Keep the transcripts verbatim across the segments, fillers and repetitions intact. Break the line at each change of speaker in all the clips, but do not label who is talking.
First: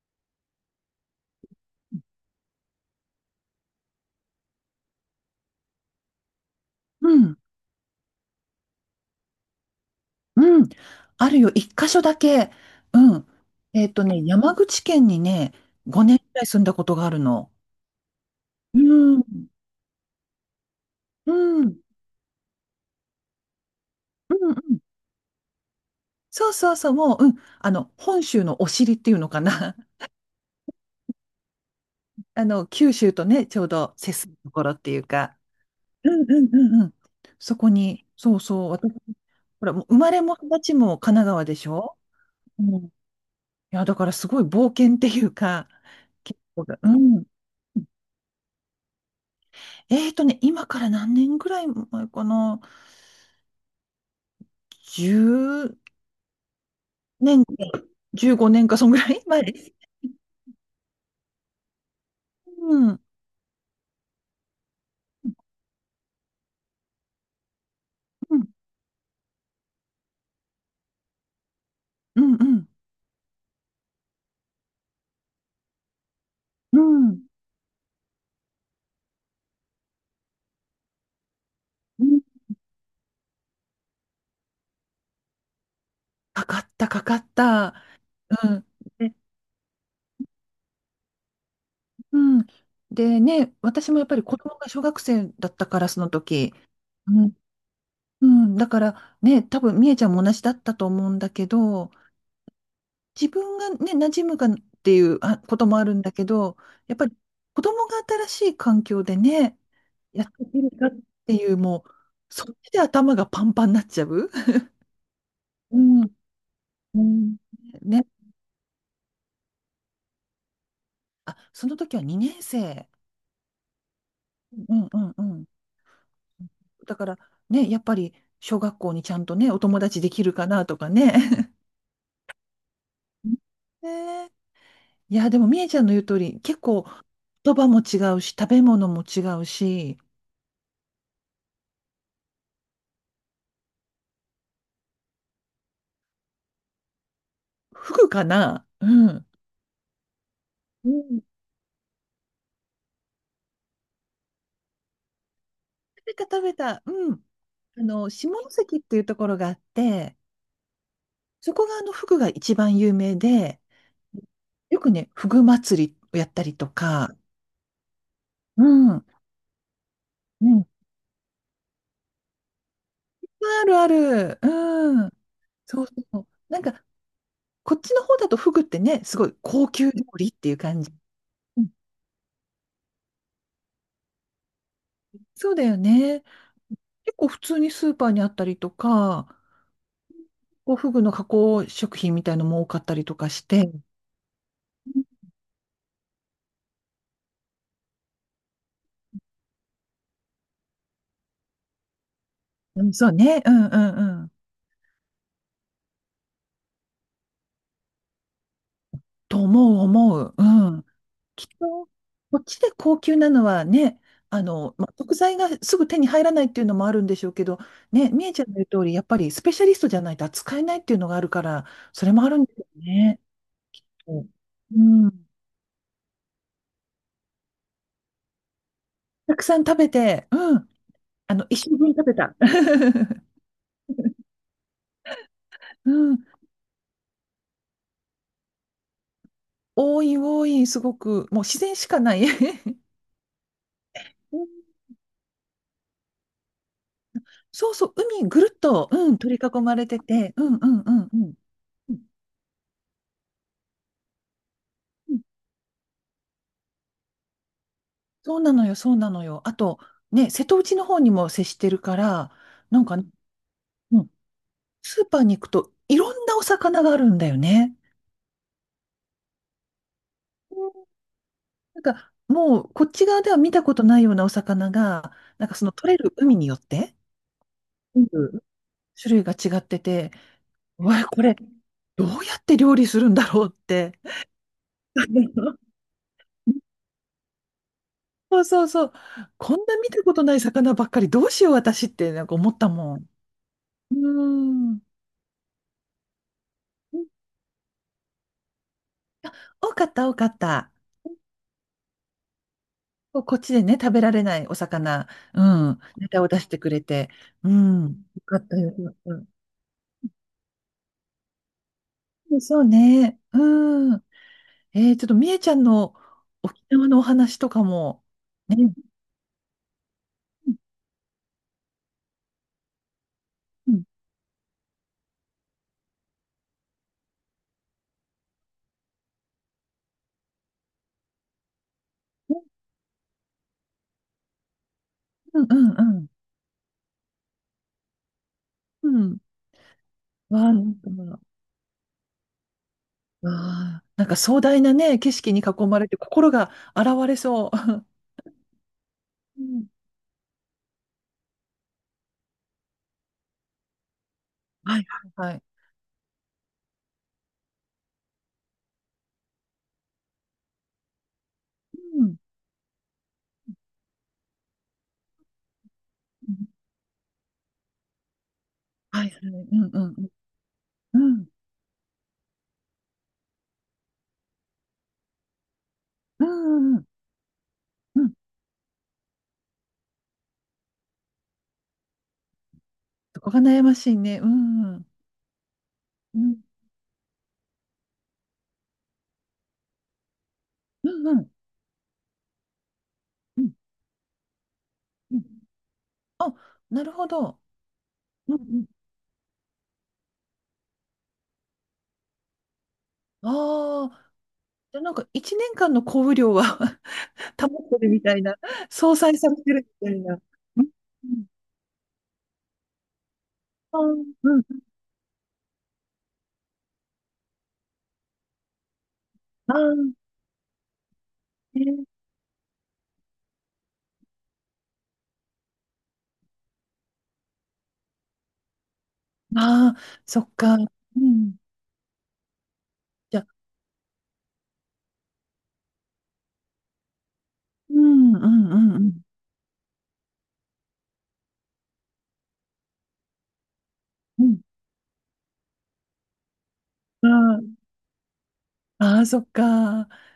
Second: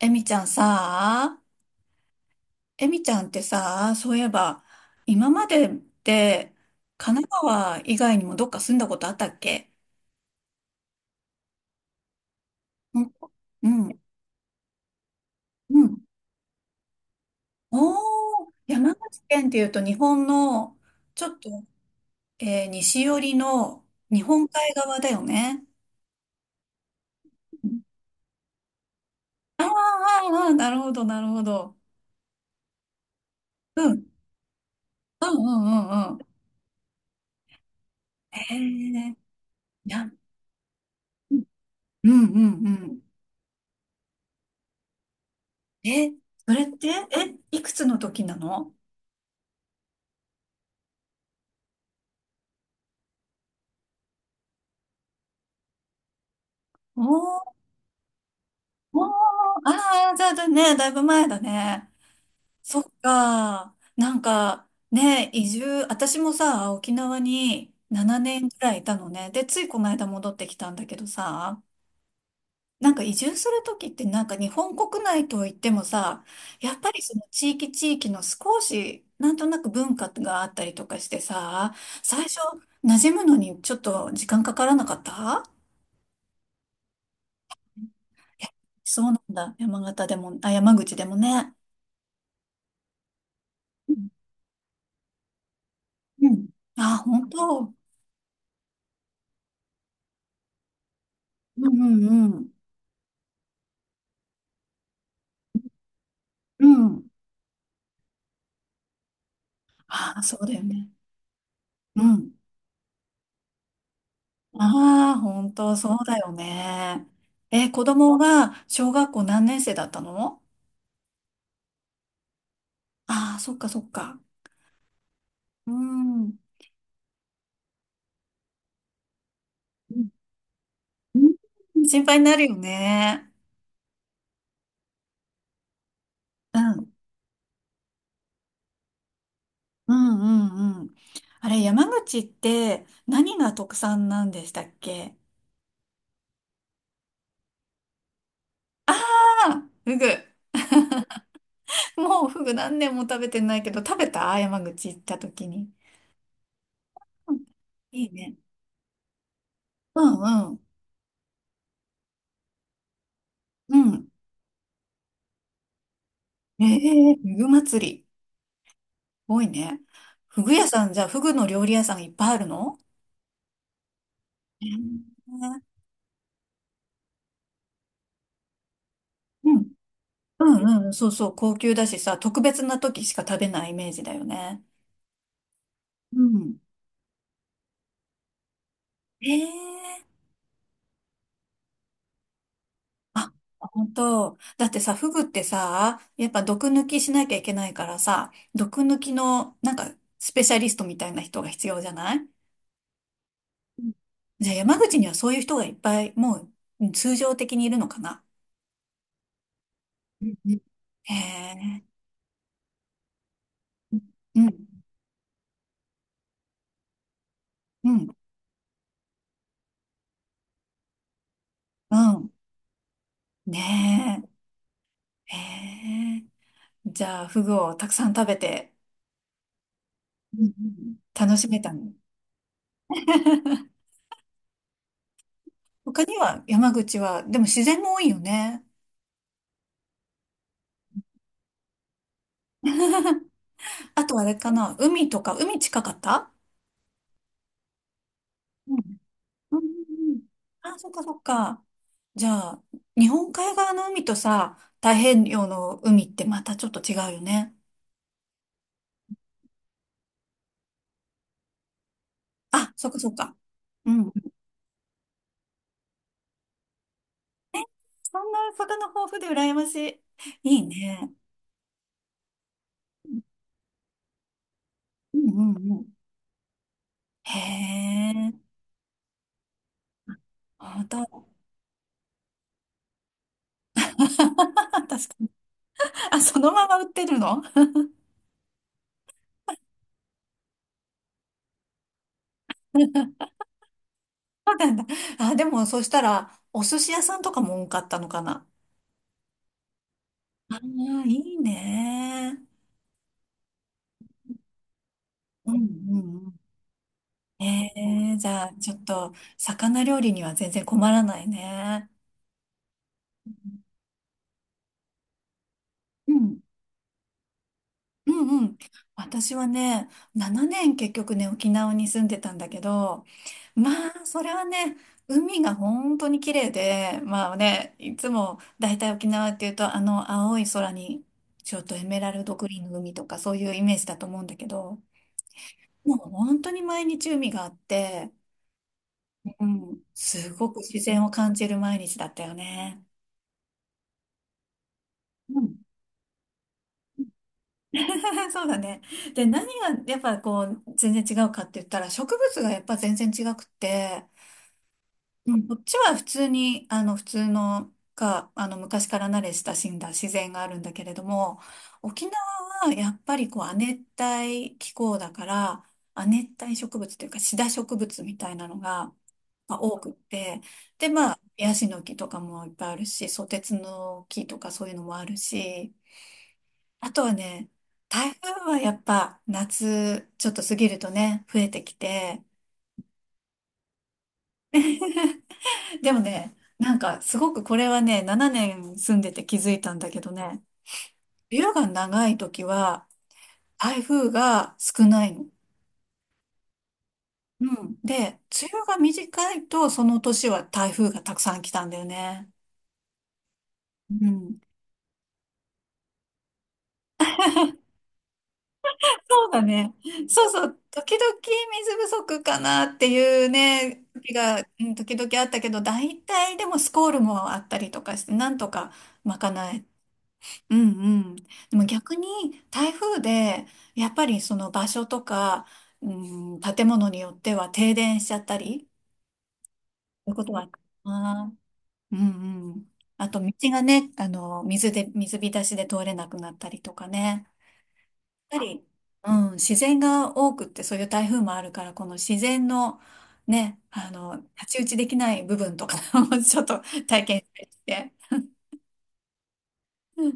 エミちゃんさ、エミちゃんってさ、そういえば、今までって
う
神奈
ん、
川以外にもどっか住んだことあったっけ？
うん、あるよ、一箇所だけ。
うん、
うん。
う
えっ
ん、
とね、山口県にね、
うん。
ごねんくらい住んだことがあるの。
おー、
う
山
ん、う
口
ん、
県っていうと日本の、ち
う
ょっと、
ん、う
えー西寄りの日本海
ん。
側だよね。
そうそうそう、もう、うん、
う
あ
ん、
の、本州のお尻っていうのか
あーあ
な。
ー、あーなるほど、なるほど。
あの、九州とね、ちょう
うん、う
ど接
ん、
するところっていう
うん、
か。
うん
う
うん。
ん、うん、うん、うん。そこに、そ
へ
う
え
そう、私、
ー、
ほら、もう
い
生
や、
まれも育ちも神奈
う
川
ん、
でしょ。
うん、う
う
ん。う
ん。い
ん、
や、だからすごい冒険っていうか、
え、
結
そ
構
れっ
が、
て、
うん。
え、いくつの時なの？
えーとね、今から何年ぐらい前かな ?じゅう
おー
年か、じゅうごねんか、そんぐ
お
ら
ー、
い前です。
ああ、じゃあね、だいぶ前だね。
う
そっ
ん、う
か。なんか、ね、移住、私もさ、沖縄に7
ん、
年くらいいたのね。で、ついこの間戻ってきたんだけどさ、
うん、うん、
なんか移住するときってなんか日本国内といってもさ、やっ
う
ぱりそ
ん。
の地域地域の少し、なんとなく文化があったりとかしてさ、
うん、
最初、馴染むのにちょっと時間かからなかった？
かかった、かかった。
い
う
や、
ん。
そうな
で、
んだ。山形でも、あ、山口でもね。
うん。でね、私もやっぱり子供が小学生だったから、その
うん。
時。
あ、
う
本
ん。
当。
うん。だからね、多分、みえちゃんも同じだったと思うんだけ
うん
ど、
うんうん。
自分がね、馴染むかっていうあこともあるんだけど、
う
やっ
ん。
ぱり子供が新しい環境でね、
あ、
やっ
そ
て
う
い
だ
け
よ
るか
ね。
っていう、もう、
うん。
そっちで頭がパンパンになっちゃう。
ああ、本当、
う
そう
ん、
だよ
う
ね。
ん。
え、子
ね。
供が小学校何年生だったの？
あ、その時はにねん生。
ああ、そっかそっか。
うんうんうん。
うん。うん
だから、ね、やっぱり、小学校にちゃんとね、お友達できるかなとかね。
うん、心配になるよ ね。
ねえ、いや、でも、みえちゃんの言う通り、
う
結構、
ん。
言葉も違うし、食べ物も違う
う
し、
んうんうん。あれ、山口って何が特産なんでしたっけ？
フグかな、う
あ
ん。
あー、フグ。
うん。
もうフグ何年も食べてないけど、食べた、山口行った時に。
食べた、食べた。うん。
うん、
あ
い
の、
い
下
ね。
関っていうところがあっ
う
て、
んうん。
そこがあの、フグが一番有名で、
うん。
よくね、フグ祭りをやったり
え
と
え
か、
ー、ふぐ祭り。
うん、う
多いね。ふぐ屋
ん、
さん、じゃあ、ふぐの料理屋さんいっぱいあるの？
ある、ある、
え
うん、
え、
そうそう。なんか、こっちの方だとフグってね、すごい
う
高
ん。
級料理っ
う
ていう感
んう
じ。
ん。そうそう。高
うん、
級だしさ、特別な時しか食べないイメージだよね。
そうだよ
う
ね。
ん。
結構普通にスーパーにあったりとか、
ええ、
こうフグの加工食品みたいのも多かったりとか
あ、
して、
本当。だってさ、フグってさ、やっぱ毒抜きしなきゃいけないからさ、毒抜きの、なんか、スペシャリストみたいな人が必要じゃない？
うん、そうね、うんう
うん、
んうん。
じゃあ、山口にはそういう人がいっぱい、もう、うん、通常的にいるのかな？
と思う、思
うん
う。う
うん、
ん。
へ
きっと、
え。
こっちで高級なのはね、
う
あ
ん。
の、まあ、食材がすぐ手に入らないっていうのもあるんでしょうけど、
うん。
ね、みえちゃんの言う通り、やっぱりスペシャリストじゃないと扱えないっていうのがあるから、
う
それもあ
ん。
るんですよね。う
ね
ん。
え。へえ。じゃあ、フグをたくさん食べて、
たくさん食べて、
うんう
うん。
ん、
あ
楽
の、
しめ
一
た
生分
の？
食べた。う
他に
ん。
は、山口は、でも自然も多いよね。
多い、多い、すごく、もう自然しかない。
あとあれ
う
か
ん、
な、海とか、海近かった？
そうそう、海ぐるっ
う
と、
ん。
うん、取り
うん
囲
う
まれて
んうん、
て、うんう
あ、
ん
そ
う
っか
んう
そっ
ん。
か。
うん、
じゃあ、日本海側の海とさ、太平洋の海ってまたちょっと違うよね。
そうなのよ、そうなのよ。あと、ね、瀬戸内の方にも接してるから、
あ、
なん
そっ
か、
か
う
そっか。う
ん、
ん、
スーパーに行くといろんなお魚があるんだよね。
そんな魚豊富で羨ましい。
う
いい
ん、
ね。
なんか、もう、こっち側では見たことないようなお魚が、
うん
なん
う
かそ
ん
の
う
取
ん。
れる海によって、
へ
全
え。
部種類が違ってて、
あ、
う
だ、
わ、これ、どうやって料理するんだろうって。
確かに。あ、そのまま売ってるの？
そうそうそう。こんな見たことない魚ばっかり、どうしよう私って、なんか思ったもん。うん。
あ、でも、そしたら、お寿司屋さんとかも多かったのかな。
多かった、多かっ
あ
た。
あ、いいね。
ここっちでね、食べられないお魚、う
うん
ん、
う
ネタ
んう
を
ん。
出してくれて、
え
うん、よ
え、じ
か
ゃ
っ
あ、
たよ
ち
よ
ょっ
かった。
と、
う
魚料理には全然困らないね。
ん、そうね、うん。えー、ちょっとみえちゃんの
うん。
沖縄のお話とかも、
うんう
ね、
ん。
うん、
私はね、ななねん結局ね、沖縄に住んでたんだけど、ま
うん、
あ、それはね、海が本当に綺麗で、まあね、いつも大体沖縄っていうと、あの青い空に、ちょっとエメラルドグリーンの海とかそういうイメージだと思うんだけど、
うん、うん、う
もう
ん、
本当に毎日海があって、
うん、
うん、す
わ
ご
あ、
く
なん
自
か、
然を感じる毎日だったよね。
わあ、なんか壮大なね、景色
う
に
ん、
囲まれて心が洗われそ
そうだね。で、
う。う
何が
ん、
やっぱこう全然違うかって言ったら植物がやっぱ全然違くって、
はい、はい、
う
はい。
ん、こっちは普通に、あの、普通のか、あの、昔から慣れ親しんだ自然があるんだけれども、
う
沖縄
ん、
はやっぱりこう、亜熱帯気候だから、亜
う
熱
ん、
帯植物というか、シダ植物みたいなのが、
はい、はい、う
まあ、
ん、、
多
う
くっ
ん、
て、で、
う
まあ、
ん、
ヤシの木とかもいっぱいあるし、ソテツの木とかそういうのもあるし、
うん、うん、
あとはね、
うん、
台風はやっぱ夏ちょっと過ぎるとね、増えてきて、
そこが悩ましいね、うん。う
でもね、
ん
なんかすごくこれはね、ななねん住んでて気づいたんだけどね、
うんうん。
梅雨が長い時は
うん
台風が少ない
うん、
の。
あ、なるほど。
うん。で、梅
うんう
雨
ん、
が短いとその年は台風がたくさん来たんだよね。
あ
う
あ、
ん。
じゃあ、なんか一年間の降雨量は 保ってるみたいな、相殺さ
そう
れ
だ
てる
ね。
みたいな。
そうそ
う
う。
ん
時
うん
々
うん、
水不足かなっていう
あ
ね、
ー、
時
うん、
が、うん、時々あったけど、大体でもスコールもあったりとかして、なんとか賄
あ
え、うんうん。で
ー、
も
ね、
逆に台風でやっぱりその場所とか、うん、建物によっては停電しちゃったり、
あー、
そういう
そ
こ
っ
とはある
か。
か
う
な。
ん。
うんうん。あ
じ
と
ゃあ、
道がね、あの、水で、水浸しで通れなくなったりとかね。
うんう
やっぱ
んう
り、
んうん。
うん、自然が多くってそういう台風もあるから、この自然のね、あの、
うん、
太刀打ちできない部分とか もちょっと体験して、
ああー、そっか。
う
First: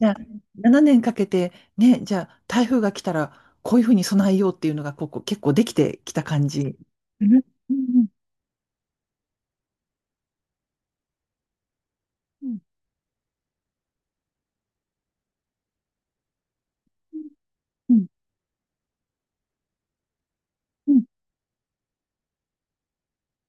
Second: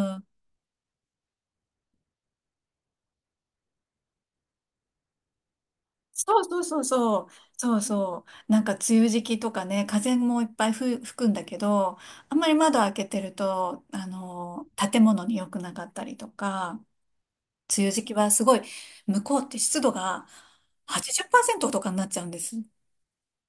じゃあ、ななねんかけて、ね、じゃあ、台風が来たら、こういうふうに備えようっていうのが、ここ結構できてきた
そう
感
そう
じ。
そうそ
う
う。
んうん
そうそう。なんか梅雨時期とかね、風もいっぱいふ吹くんだけど、あん
う
まり
ん
窓開けてると、あの、建物に良くなかったりとか、梅雨
う
時
ん
期はすごい、向こうって湿度が
うん。
はちじゅっパーセントとかになっちゃうんです。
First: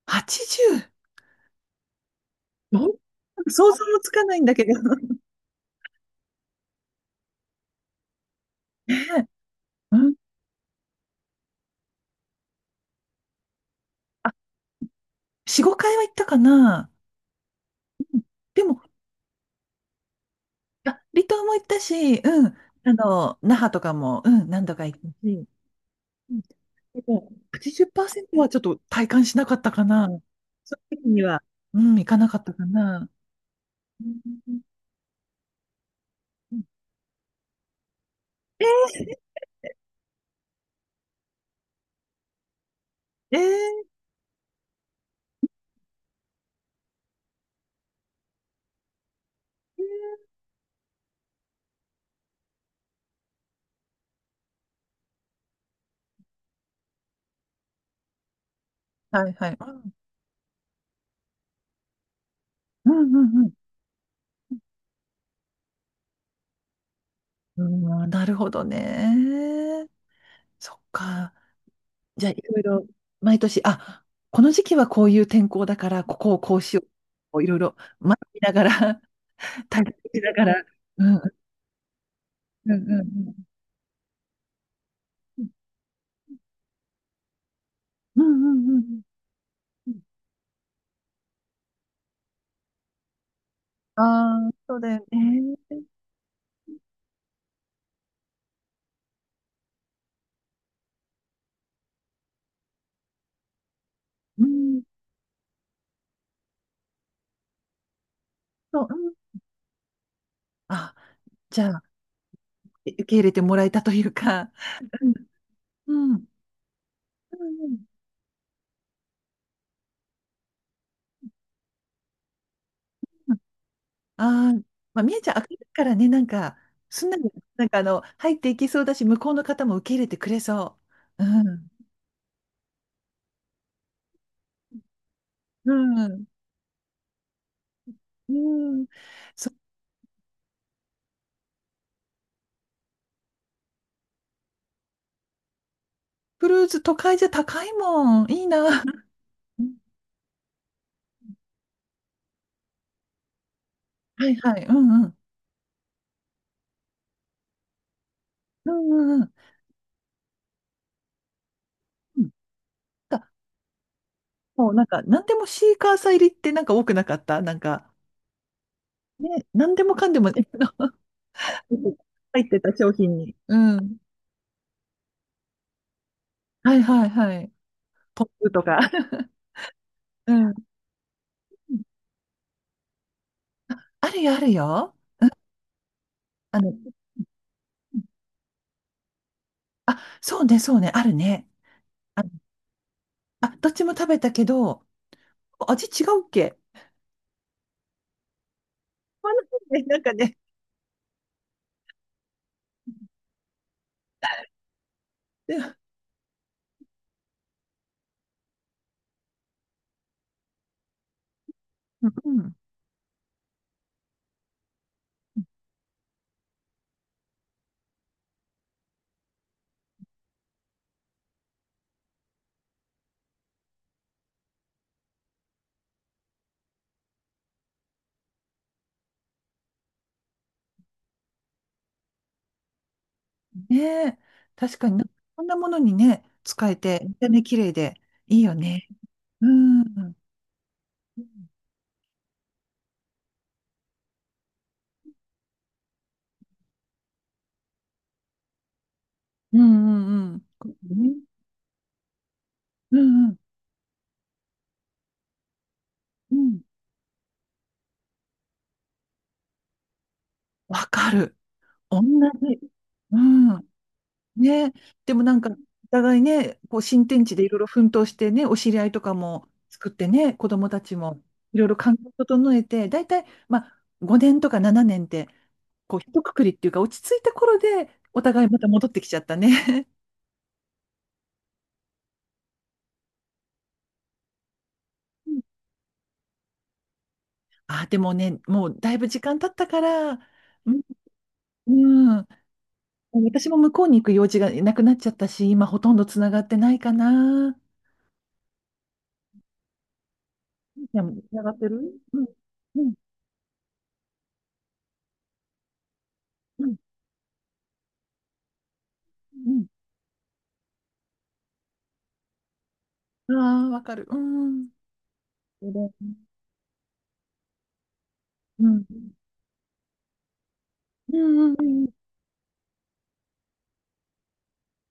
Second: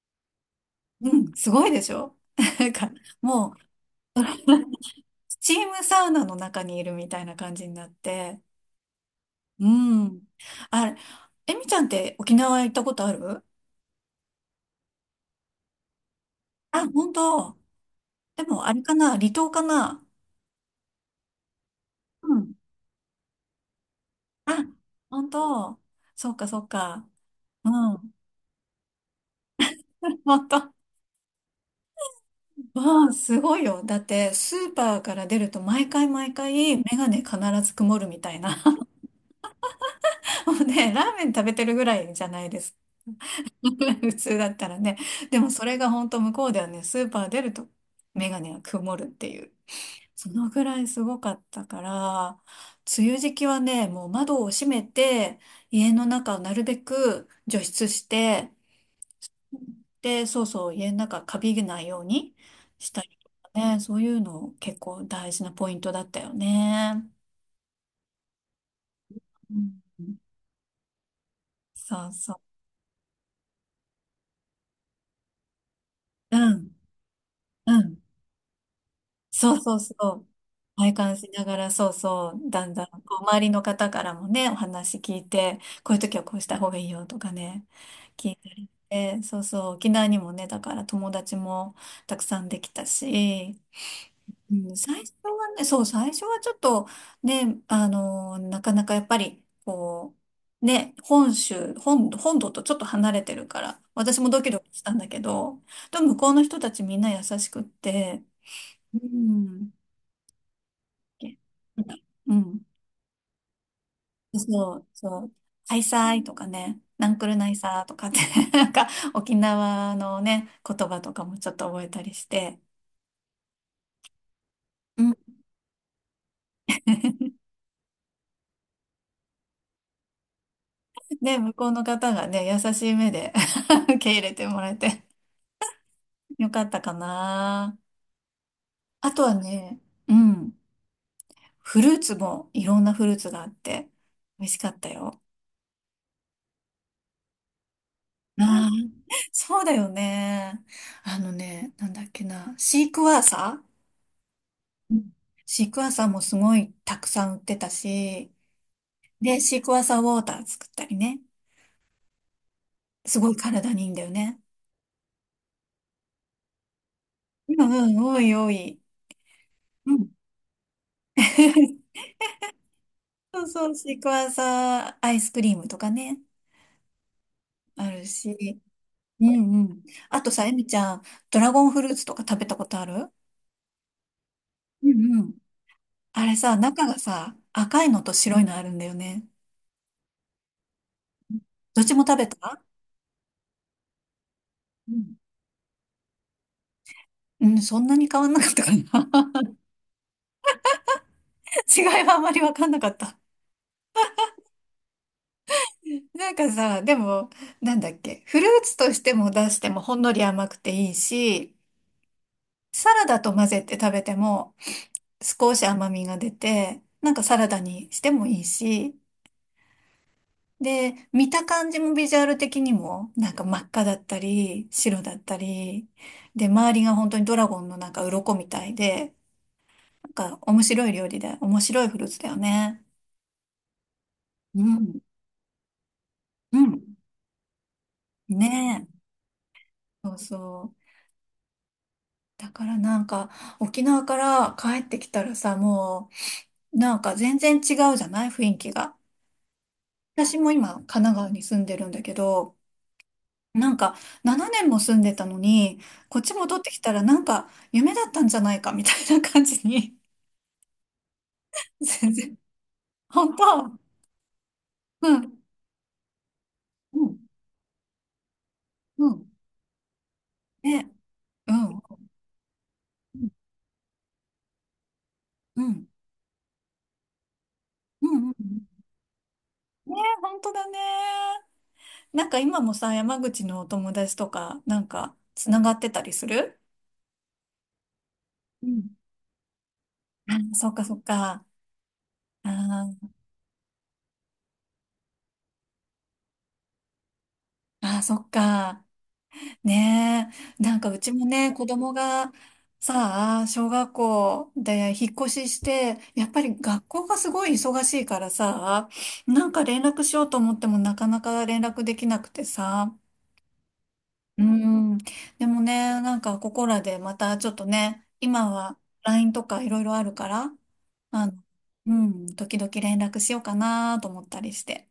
はちじゅう!
うん、すごいでしょ？ なん
なん
か、も
想
う、
像もつかないんだけど。
スチームサウナの中にいるみたいな感じになって、
ねえ。
う
うん。
ん。あれ、えみちゃんって沖縄行ったことある？
あ、よん、ごかいは行ったか
あ、
な。
本当。
うん。
でも、
で
あれ
も、
かな、離島かな？
あ、離島も行ったし、うん。あの、那覇とかも、うん、
あ、
何度か行った
本
し。
当。そ
う
っ
ん。
かそっ
で
か。
も、
うん。
はちじゅっパーセントはちょっと体感しなかったかな。
本当。
その時には、うん、行かなかったか
う
な。
ん、すごいよ。だっ
うん
て、
う
ス
ん、
ーパーから出ると毎回毎回、メガネ必ず曇るみたいな。
え
もうね、ラーメン食べてるぐらいじゃないですか。
ー、えー、
普通だったらね。でもそれが本当向こうではね、スーパー出るとメガネが曇るっていう。そのぐらいすごかったから、梅雨時期はね、もう窓を閉めて、家の中をなるべく除湿して、
はいはい。
で、そうそう、家の中カビがないようにし
うん
たり
う
と
んう
か
ん
ね、そういうの結構大事なポイントだったよね。
うん。うん、なるほどね。
うん、
そっか。
そう
じゃあ、
そ
いろいろ、毎年、あ、この時期はこういう天候だから、ここ
う。
を
う
こうし
ん、
よう。こういろいろ、
うん。
学びながら、
そう そう
体
そ
験し
う。
ながら、
体
うん、
感
うん、
しながら、そうそう、だ
う
んだん、
ん、う
こう、
ん、
周りの方からもね、お話聞い
う
て、こういう時はこうした方がいいよとかね、
ん、うん、
聞い
うん
た
う
りし
んうんうんうん
て、そうそう、沖
うんうん、
縄にもね、だから友達もたくさんできたし、
ああ
う
ー、
ん、
そうだ
最
よ
初はね、
ね。
そう、最初はちょっと、ね、あの、なかなかやっぱり、こう、ね、本州、本、本土とちょっと離れてるから、私もド
う
キドキし
ん、
たんだけど、でも向こうの人たちみんな優しくって、
そう、
う
うん。
ん、
あ、じゃあ、
な、うん、
え受け入れてもらえたというか、
そう、
うん、
そう、ハイ
うん、
サ
う
イ
ん、
とかね、ナンクルナイ
うん。
サーとかって なんか沖縄のね、言葉とかもちょっと覚えたりして、
ああー、ま
う
あ、
ん、
みえちゃん、明るいからね、なんか、すんなり、なんかあの、入っていきそうだし、向こうの方も受け入れてくれそう。
で、向こ
う
うの方がね、優しい目で 受け入れてもらえて、
ん、うん。
よかったかな。
うん。
あとは
そう、
ね、うん。フルーツもいろんなフルーツがあって、美味しかったよ。
クルーズ、都会じゃ高いもん。いいな。
ああ、そ
う
うだ
ん、
よね。あのね、なんだっけな。シークワーサー、
はいはい。う
う
んう
ん、
ん。
シークワーサーもすごいたくさん売ってたし、
うんうんうん。
で、シークワーサーウォーター作ったりね。
うん、
すご
だ、
い体にいいんだよね。
もうなんか、なんでもシーカーサー入りってなんか多くなかった、
う
なんか、
んうん、おいおい。
ね、なんで
う
も
ん。
かんでも、ね、入ってた商品に。
そう
う
そう、シ
ん。
ークワーサーアイスクリームとかね、
はいはいはい。
ある
ポップ
し。
とか。
うんうん。あと
う
さ、え
ん。
みちゃん、ドラゴンフルーツとか食べたことある？
あるよ、ある
う
よ。
んうん。あれさ、
あの、
中がさ、赤いのと白いのあるんだよね。
あ、そうねそうね、あるね。
どっちも食
あ、
べた？
あどっちも食べたけど、
うん。
味違うっけ。
うん、そんなに変わんなかったか
ま
な。
あ、なん かね、なんかね。
違いはあまりわかんなかった。
で、
なんかさ、でも、なんだっけ、フルーツとしても出してもほんのり甘くていいし、
うん。
サラダと混ぜて食べても少し甘みが出て、なんかサラダにしてもいいし、で、見た感じもビジュアル的にも、なんか真っ赤だったり、白だったり、で、周りが本当にドラゴンのなんか鱗みたいで、なんか面白い料理で、面白いフルーツだよね。
ねえ、
う
確かに
ん、
な、こんなものにね、
う
使え
ん。
て、見た目綺麗でいいよ
ね
ね。うん。う
え。そ
ん
うそう。だからなんか、沖縄から帰ってきたらさ、もう、なんか全然違うじゃない、雰囲気が。
うんう
私
ん。
も今、神
う
奈
ね、
川に住んでるんだけど、
うんうん
なんか、ななねんも住んでたのに、こっち
う
戻っ
ん。
てきたらなんか夢だったんじゃないかみたいな感じに、
わかる。同
全然、
じ。う
本
ん。
当、
ね。
う
でもなん
ん、
か、お互いね、こう
う
新
ん、
天地でいろいろ奮闘してね、お知り合いと
う
か
ん、
も作ってね、子供た
ね、
ちも
う
いろ
ん、
い
う
ろ
ん、
環境を整えて、大体、まあ、ごねんとかななねんって、
うん、
こう、一括りっていうか、落ち着いた頃で、
う
お
ん、う
互いまた
ん、
戻ってきちゃったね。
ね、本当だね。なんか今もさ、山口のお友達とか、なんか、つ ながってたりする？
あ、でもね、
う
もう
ん。
だいぶ時間経ったから、
あ、そ
う
っ
ん、
かそっか。
うん、
あー
私も向こうに行く用事がなくなっちゃったし、今ほとんどつながってないかな。
あー、そっか。ねえ、なん
で、
かうちも
つなが
ね、
っ
子
てる、
供
うん、
が
うん、
さあ、小学校で引っ越しして、やっぱり
うん、
学校がすごい忙しいからさ、なんか連絡しようと思ってもなかなか連絡できなくてさ、
うん。ああ、わかる。う
う
ん。
ん、でも
そうだ
ね、なん
ね、
かここらでまたちょっとね、今
う
は
ん、
ライン とかいろいろあるから、
う
あの、
ん、うん、
うん、時々連絡しようかなと思ったりして。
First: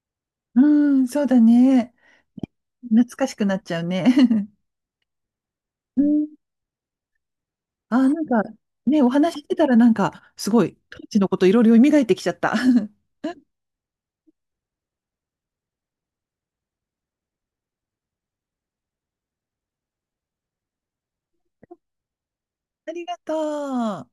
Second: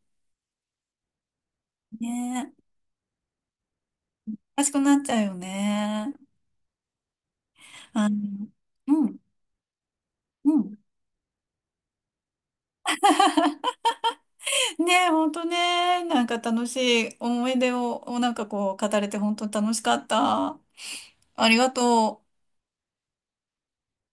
うん、うん、そうだね。
ねえ、
懐かしくなっちゃうね。
お かしくなっちゃうよ
う
ね。
ん。あ
あ
あ、
の、
なんか、ね、
う
お
ん、
話ししてたらなんか、す
う
ご
ん。
い、当時のこといろいろ蘇ってきちゃった。あ
ねえ、ほんとね、なんか楽しい思い出を、なんかこう、語れて本当楽しかった。ありがとう。
りがとう。